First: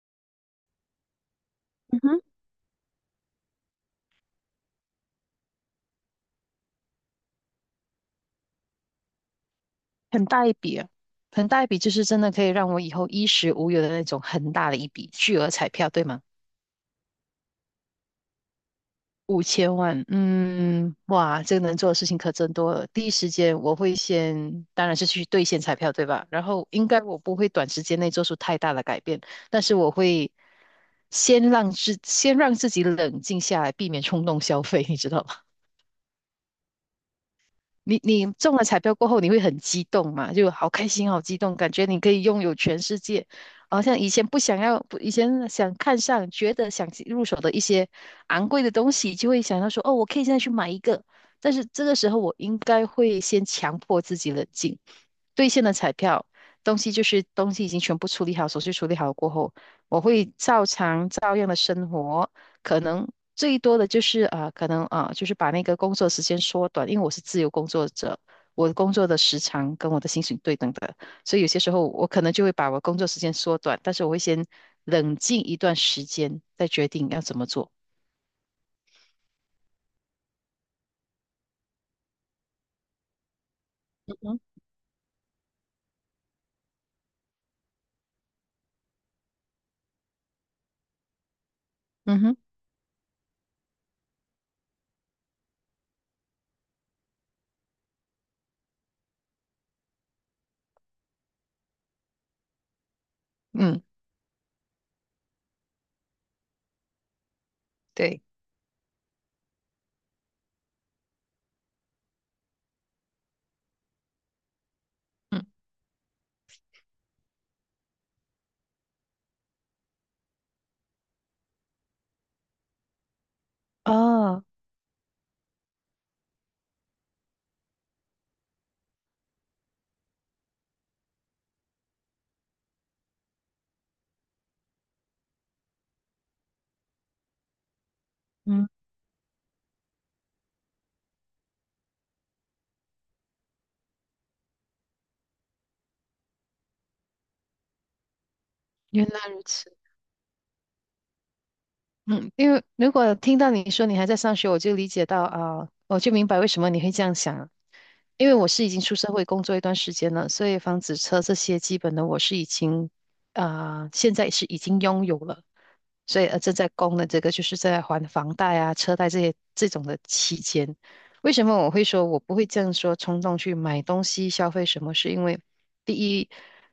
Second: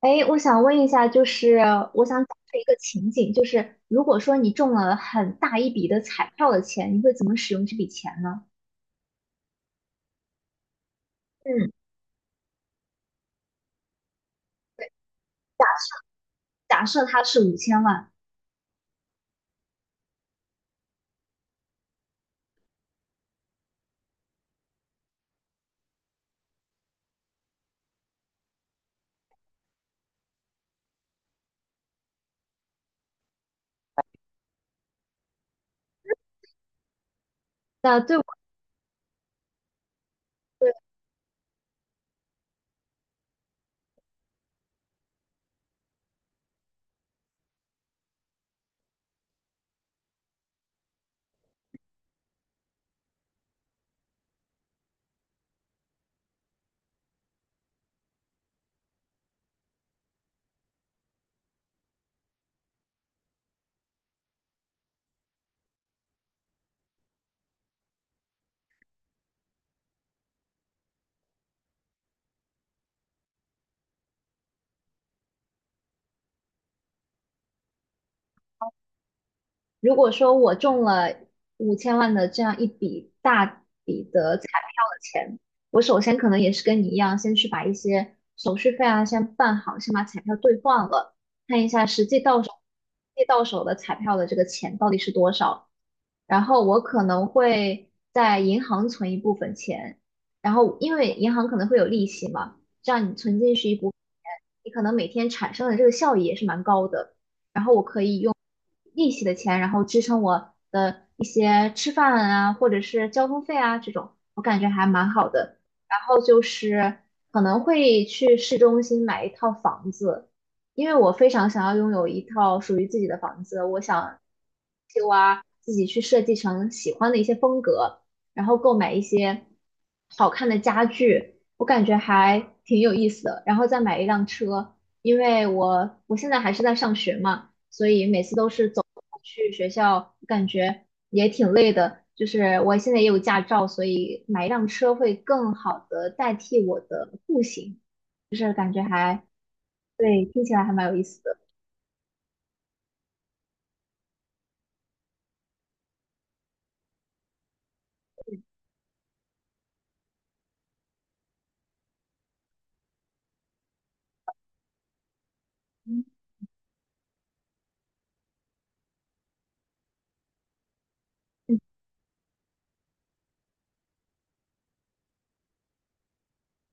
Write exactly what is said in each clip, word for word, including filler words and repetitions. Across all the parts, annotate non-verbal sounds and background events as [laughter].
哎，我想问一下，就是嗯我哼，想假设一个情景，就是如果说你中了很大一笔的彩票的钱，你会怎么使用这笔钱呢？很大一笔啊，很大一嗯，笔，就是真的可以让我以后衣食无忧的那种很大的一对，笔巨额彩票，对吗？假设它是五千万。五千万，嗯，哇，这个能做的事情可真多了。第一时间我会先，当然是去兑现彩票，对吧？然后应该我不会短时间内做出太大的改变，但是我会先让自先让自己冷静下来，避免冲动消费，你知道吗？那你对我你中了彩票过后，你会很激动嘛？就好是，开心，好激动，感觉你可以拥有全世界。好像以前不想要，不以前想看上，觉得想入手的一些昂贵的东西，就会想到说，哦，我可以现在去买一个。但是这个时候，我应该会先强迫自己冷静。兑现了彩票，东西就是东西已经全部处理好，手续处理好过后，我会照常照样的生活，可能最多的就是啊、呃可能啊、呃就是把那个工作时间缩短，因为我是自由工作者，我的工作的时长跟我的薪水对等的，所以有些时候我可能就会把我工作时间缩短，但是我会先冷静一段时间，再决定要怎么做。如果说我中了五千万的这样一笔大笔嗯的哼，彩票的钱，我首先可能也是跟你一样，先去把一些手续费啊先办好，先把彩票兑换了，看一下实际嗯哼，到手，实际到手的彩票的这个钱到底是多少。然后我可能会在银行存一部分钱，然后因为银行可能会有利息嘛，这样你存进去一嗯，部分钱，你可能每天产生的这个效益也是蛮高的，对，用利息的钱，然后支撑我的一些吃饭啊，或者是交通费啊这种，我感觉还蛮好嗯，的。然后就是可能会去市中心买一套房子，因为我非常想要拥有一套属于自己的房子，我想哦，就啊自己去设计成喜欢的一些风格，然后购买一些好看的家具，我感觉还挺有意思的，然后再买一辆车，因为我我现在还是在上学嘛。所以每次都是嗯，走路去学校，感觉也挺累的。就是我现在也有驾照，所以买一辆车会更好的代替我的步行。原来如此。对，听起来还蛮有意思的。嗯，因为如果听到你说你还在上学，我就理解到啊，我就明白为什么你会这样想了。因为我是已经出社会工作一段时间了，所以房子、车这些基本的我是已经啊、现在是已经拥有了，嗯所以呃正在供的这个就是在还房贷啊、车贷这些这种的期间，为什么嗯我会说我不会这样说冲动去买东西消费什么？是因为第一，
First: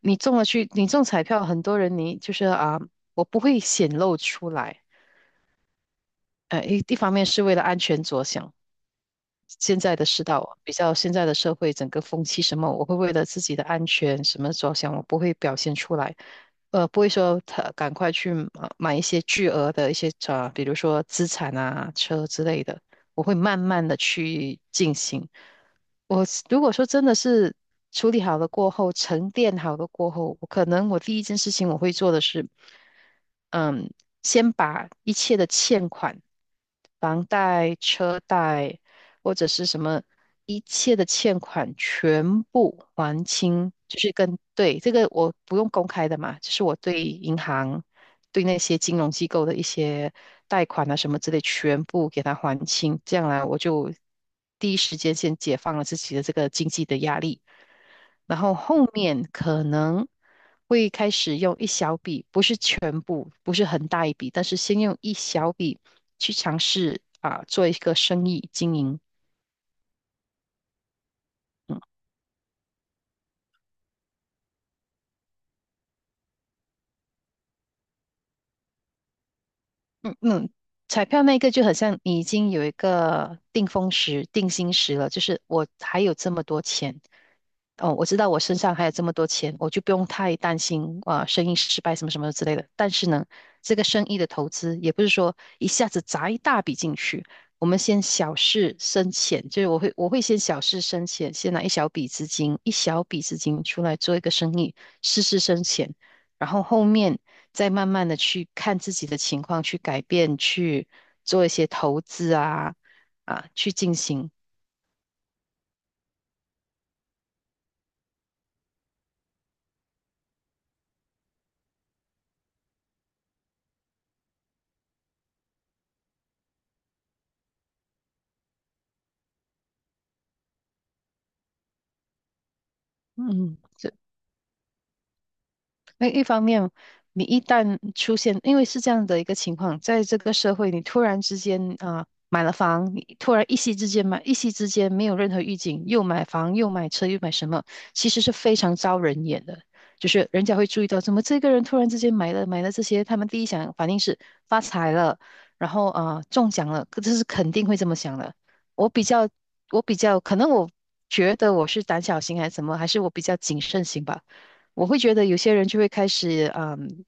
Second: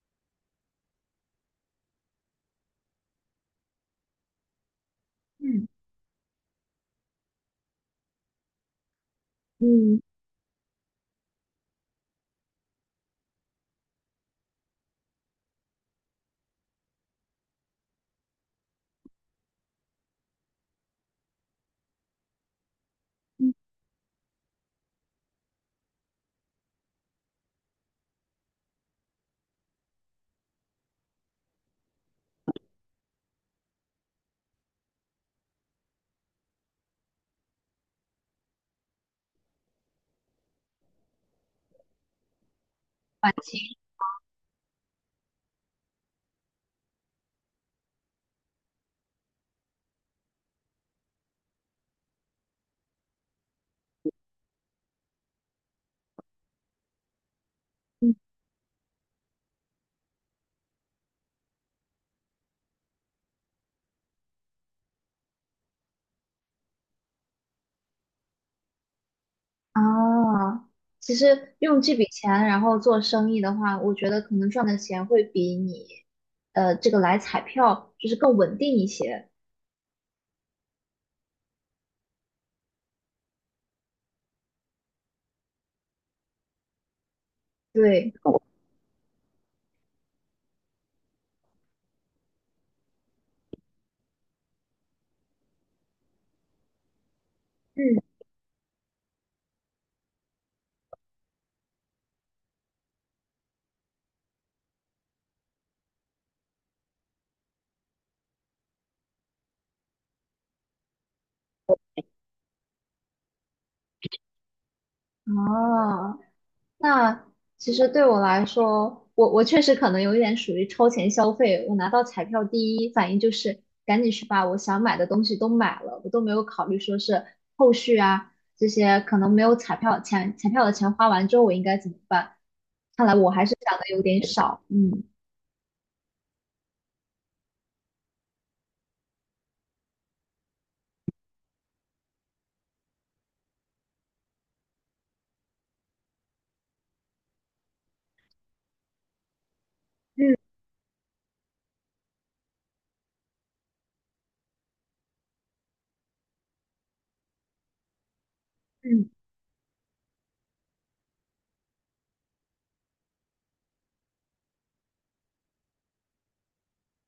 你中了去你中彩票，很多人你就是啊，我不会显露出来。嗯呃，一一方面是为了安全着想，现在嗯，的世道，比较现在的社会，整个风气什么，我会为了自己的安全什么着想，我不会表现出来，呃，不会说他赶快去呃买一些巨额的一些啊、呃比如说资产啊、车之类的，我会嗯，慢慢的去进行。我如果说真的是处理好了过后，沉淀好了过后，我可能我第一件事情我会做的是，嗯，先把一切的欠款、房贷、车贷，或者是什么一切的欠款全部还环清清，就是跟对这个我不用公开的嘛，就是我对银行、对那些金融机构的一些贷款啊什么之类，全部给他还清，这样来我就第一时间先解放了自己的这个经济的压力，然后后面可能，会开始用一小笔，不是全部，不是很大一笔，但是先用一小笔去尝试啊，做一个生意经营。啊，其实用这笔钱然后做生意的话，我觉得可能赚的钱会比你呃这个来彩票就是更稳定一些。嗯嗯，彩票那个就很像你已经有一个定风石、定心石了，就是我还有这么多钱，哦，我对，知道我身上还有这么多钱，我就不用太担心啊、呃生意失败什么什么之类的。但是呢，这个生意的投资也不是说一下子砸一大笔进去，我们嗯，先小试深浅，就是我会我会先小试深浅，先拿一小笔资金，一小笔资金出来做一个生意，试试深浅，然后后面再慢慢的去看自己的情况，去改变，去做一些投资啊啊，去进行。啊。那其实对我来说，我我确实可能有一点属于超前消费。我拿到彩票，第一反应就是赶紧去把我想买的东西都买了，我都没有考虑说是后续啊这些可能没有彩票钱，彩票的钱花完之后我应该怎么办？看来我还是嗯，想的这有点少。嗯那一方面，你一旦出现，因为是这样的一个情况，在这个社会，你突然之间啊、呃买了房，你突然一夕之间买，一夕之间没有任何预警，又买房又买车又买什么，其实是非常招人眼的。就是嗯人家会注意到，怎么这个人突然之间买了买了这些，他们第一想反应是发财了，然后啊、呃中奖了，可这是肯定会这么想的。我比嗯，较，我比较，可能我觉得我是胆小型还是什么，还是我比较谨慎型吧。我会觉得有些人就会开始嗯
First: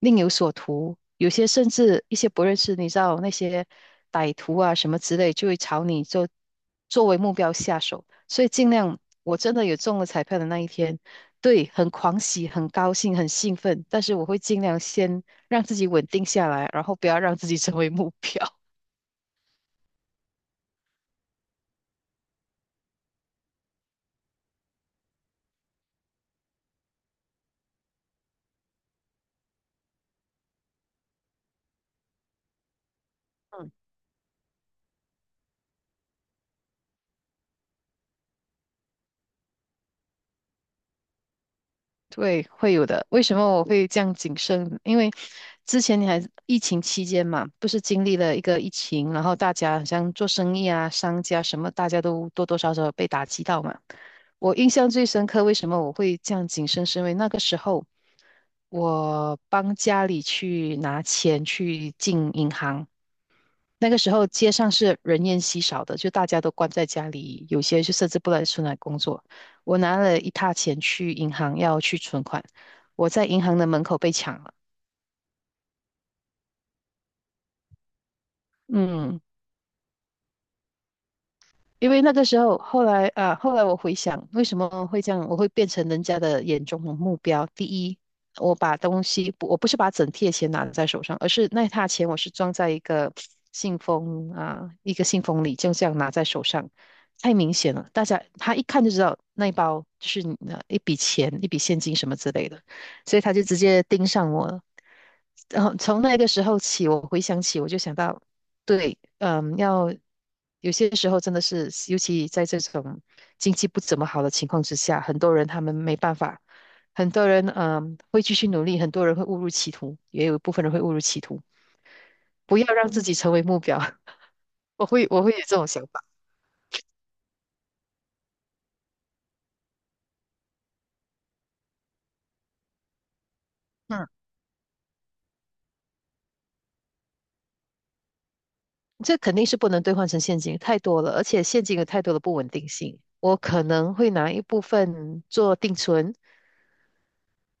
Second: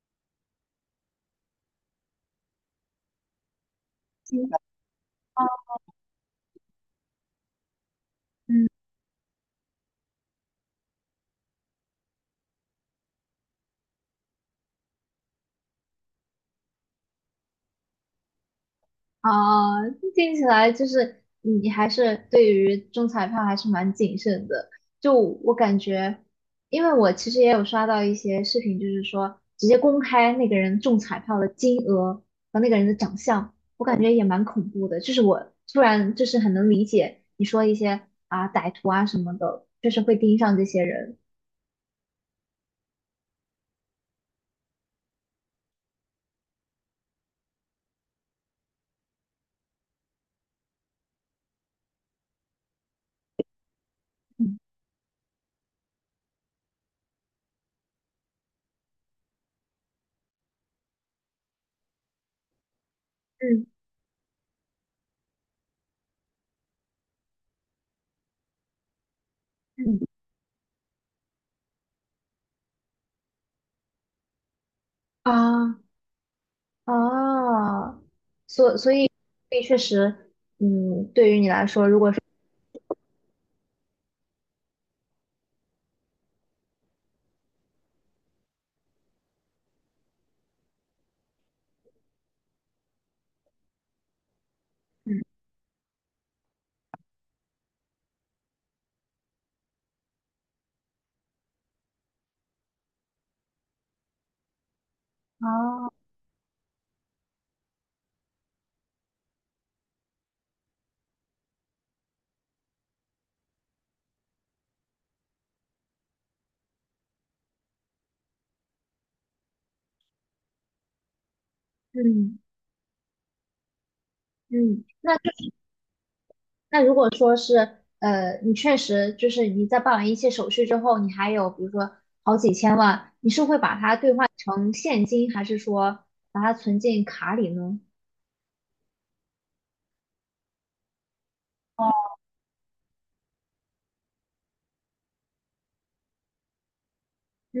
另有所图，有些甚至一些不认识，你知道那些歹徒嗯啊什么之类，就会朝你就作为目标下手。所以嗯尽量，我真的有中了彩票的那一天，对，很狂喜、很高兴、很兴奋，但是我会尽量先让自己稳定下来，然后不要让自己成为目标。啊，听起来就是你还是对于中彩票还是蛮谨慎的。就我感觉，因为我其实也有刷到一些视频，就是说直接公开那个人中彩票的金额和那个人的长相，我 [laughs] 感觉也蛮恐怖的。就是我突然就是很能理解你说一些啊歹徒啊什么的，就是会盯上这些人。对，会有的。为什么我会这样谨慎？因为之前你还疫情期间嘛，不是经历了一个疫情，然后大家好像做生意啊、商家什么，大家都多多少少被打击到嘛。我嗯印象最深刻，为什么我会这样谨慎？是因为那个时候我帮家里去拿钱去进银行，嗯那个时候街上是人烟稀少的，就大家都关在家里，有些就甚至不来出来工作。我拿嗯了一沓钱去银行要去存款，我在银行的门口被抢了。啊啊，所所以嗯，所以确实。嗯，对于你来说，因如为果。那个时候，后来啊，后来我回想，为什么会这样，我会变成人家的眼中的目标。第一，我把东西，我不是把整贴钱拿在手上，而是那沓钱我是装在一个信封啊，一个嗯，信封里，就这样拿在手上，太明显了，大家他一看就知道那一包就是你的一笔钱、一笔现金什么之类的，所以他就直接盯上我了。然后哦，从那个时候起，我回想起，我就想到，对，嗯，要有些时候真的是，尤其在这种经济不怎么好的情况之下，很多人他们没办法，很多人嗯会继续努力，很多人会误入歧途，也有一部分人会误入歧途。嗯不要让自己成为目标，[laughs] 嗯，我会我会有这种想法。那如果说是呃，你确实就是你在办完一切手续之后，你还有比如说好几千万，你是会把它嗯，兑换成现金，还是说把它存进卡里呢？这肯定是不能兑换成现金，太多了，而且现金有太多的不稳定性。我可能会拿一部分做定存，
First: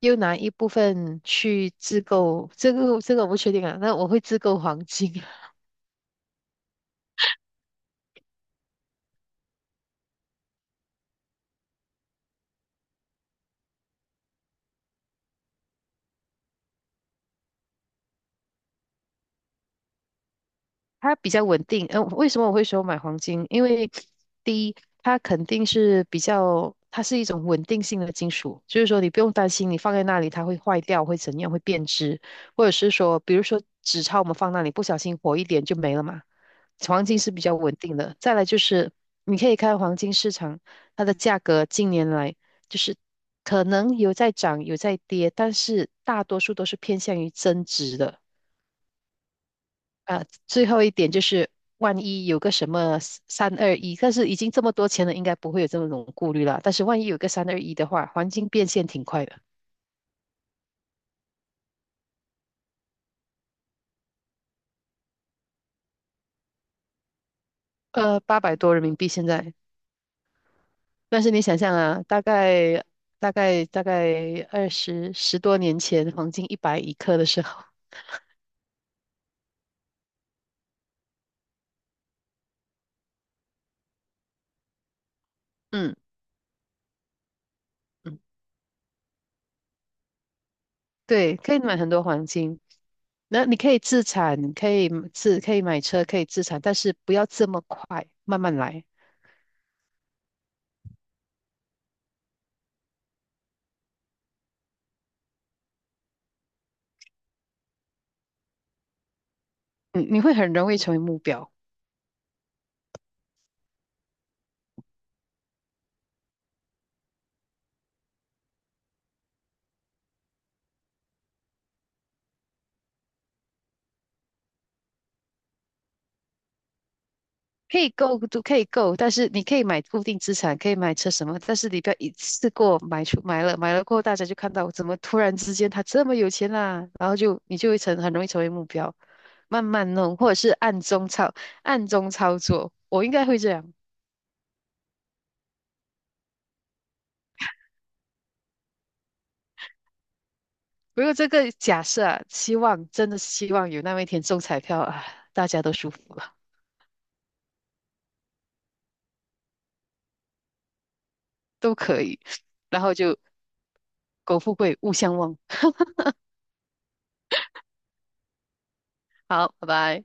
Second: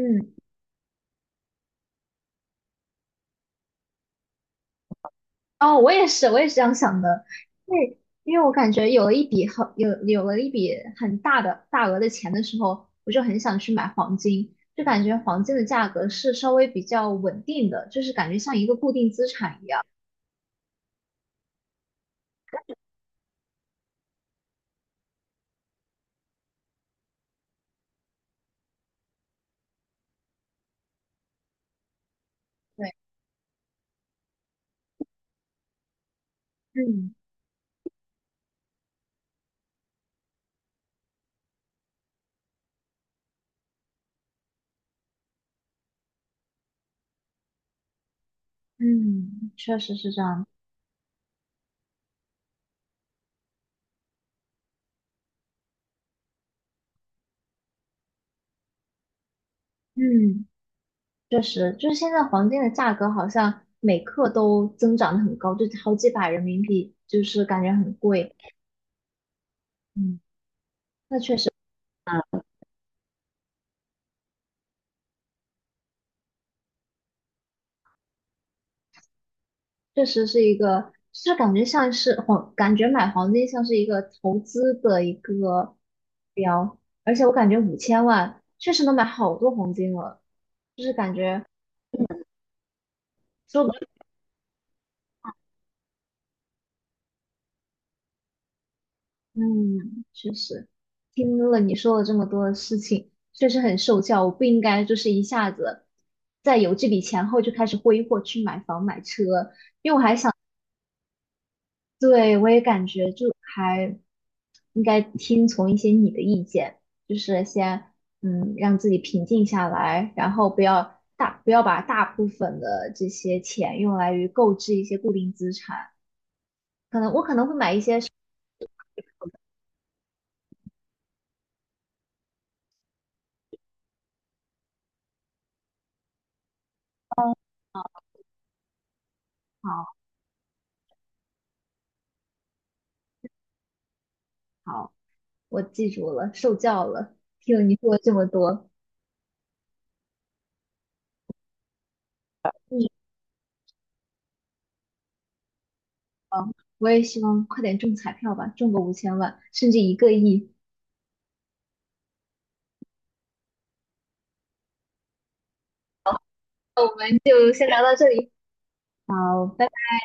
又拿一部分去自购，这个这个我不确定啊。那我会自购黄金，[laughs] 哦，我也是，我也是这样想的，因为因为我感觉有了一笔很有有了一笔很大的大额的钱的时候，我就很想去买黄金，就感觉黄金的价格是稍微比较稳定的，就是感觉像一个固定资产一样。它比较稳定。嗯、为什么我会说买黄金？因为第一，它肯定是比较，它是一种稳定性的金属，就是说你不用担心你放在那里它会坏掉，会怎样，会变质，或者对，是说，比如说纸钞我们放那里不小心火一点就没了嘛。黄嗯。金是比较稳定的。再来就是你可以看黄金市场，它的价格近年来就是可能有在涨有在跌，但是大多数都是偏向于增值的。嗯，确实是这呃，样。最后一点就是，万一有个什么三二一，但是已经这么多钱了，应该不会有这么种顾虑了。但是万一有个三二一的话，黄金变现挺快的，嗯，确实，就是现在黄金的价格好像每克都增长得很高，就好几百人民币，就是感觉很呃，贵。八百多人民币现在。嗯，那但是确你实，想象啊，大概大概大概二十十多年前，黄金一百一克的时候，确实是一个，就是感觉像是黄，感觉买黄金像是一个投资的一个嗯标，而且我感觉五千嗯，万确实能买好多黄金了，就是感对，觉。可以买很多黄金。那你可以自产，可以自可以买车，可以自产，但是不要这么快，慢慢来。嗯，确实，听了你说了这么多的事情，确实很受教。我不应该就是一下子在有这笔钱后就开始挥霍去买房买车。你你会很容易成为目标。对，我也感觉就还应该听从一些你的意见，就是先嗯让自己平静下来，然后不要大不要把大部分的这些钱用来于购置一些固定资产。可能我可能会买可一以些。够都可以够，但是你可以买固定资产，可以买车什么，但是你不要一次过买出买了，买了过后大家就看到怎么突然之间他这么有钱啦、然后就你就会成很容易成为目标，慢慢好弄或者是暗中操暗中操作，我应该会这样。好。我记住了，受教了。听了你说了这么多。不过这个假设啊，希嗯，望真的希望有那么一天中彩票啊，大家都舒服了，好，我也希望快点中彩票吧，中个五千万，甚至一个亿。都可以，然后就苟富贵，勿相忘。[laughs] 那我们就先聊到这里，好，好，拜拜拜。拜。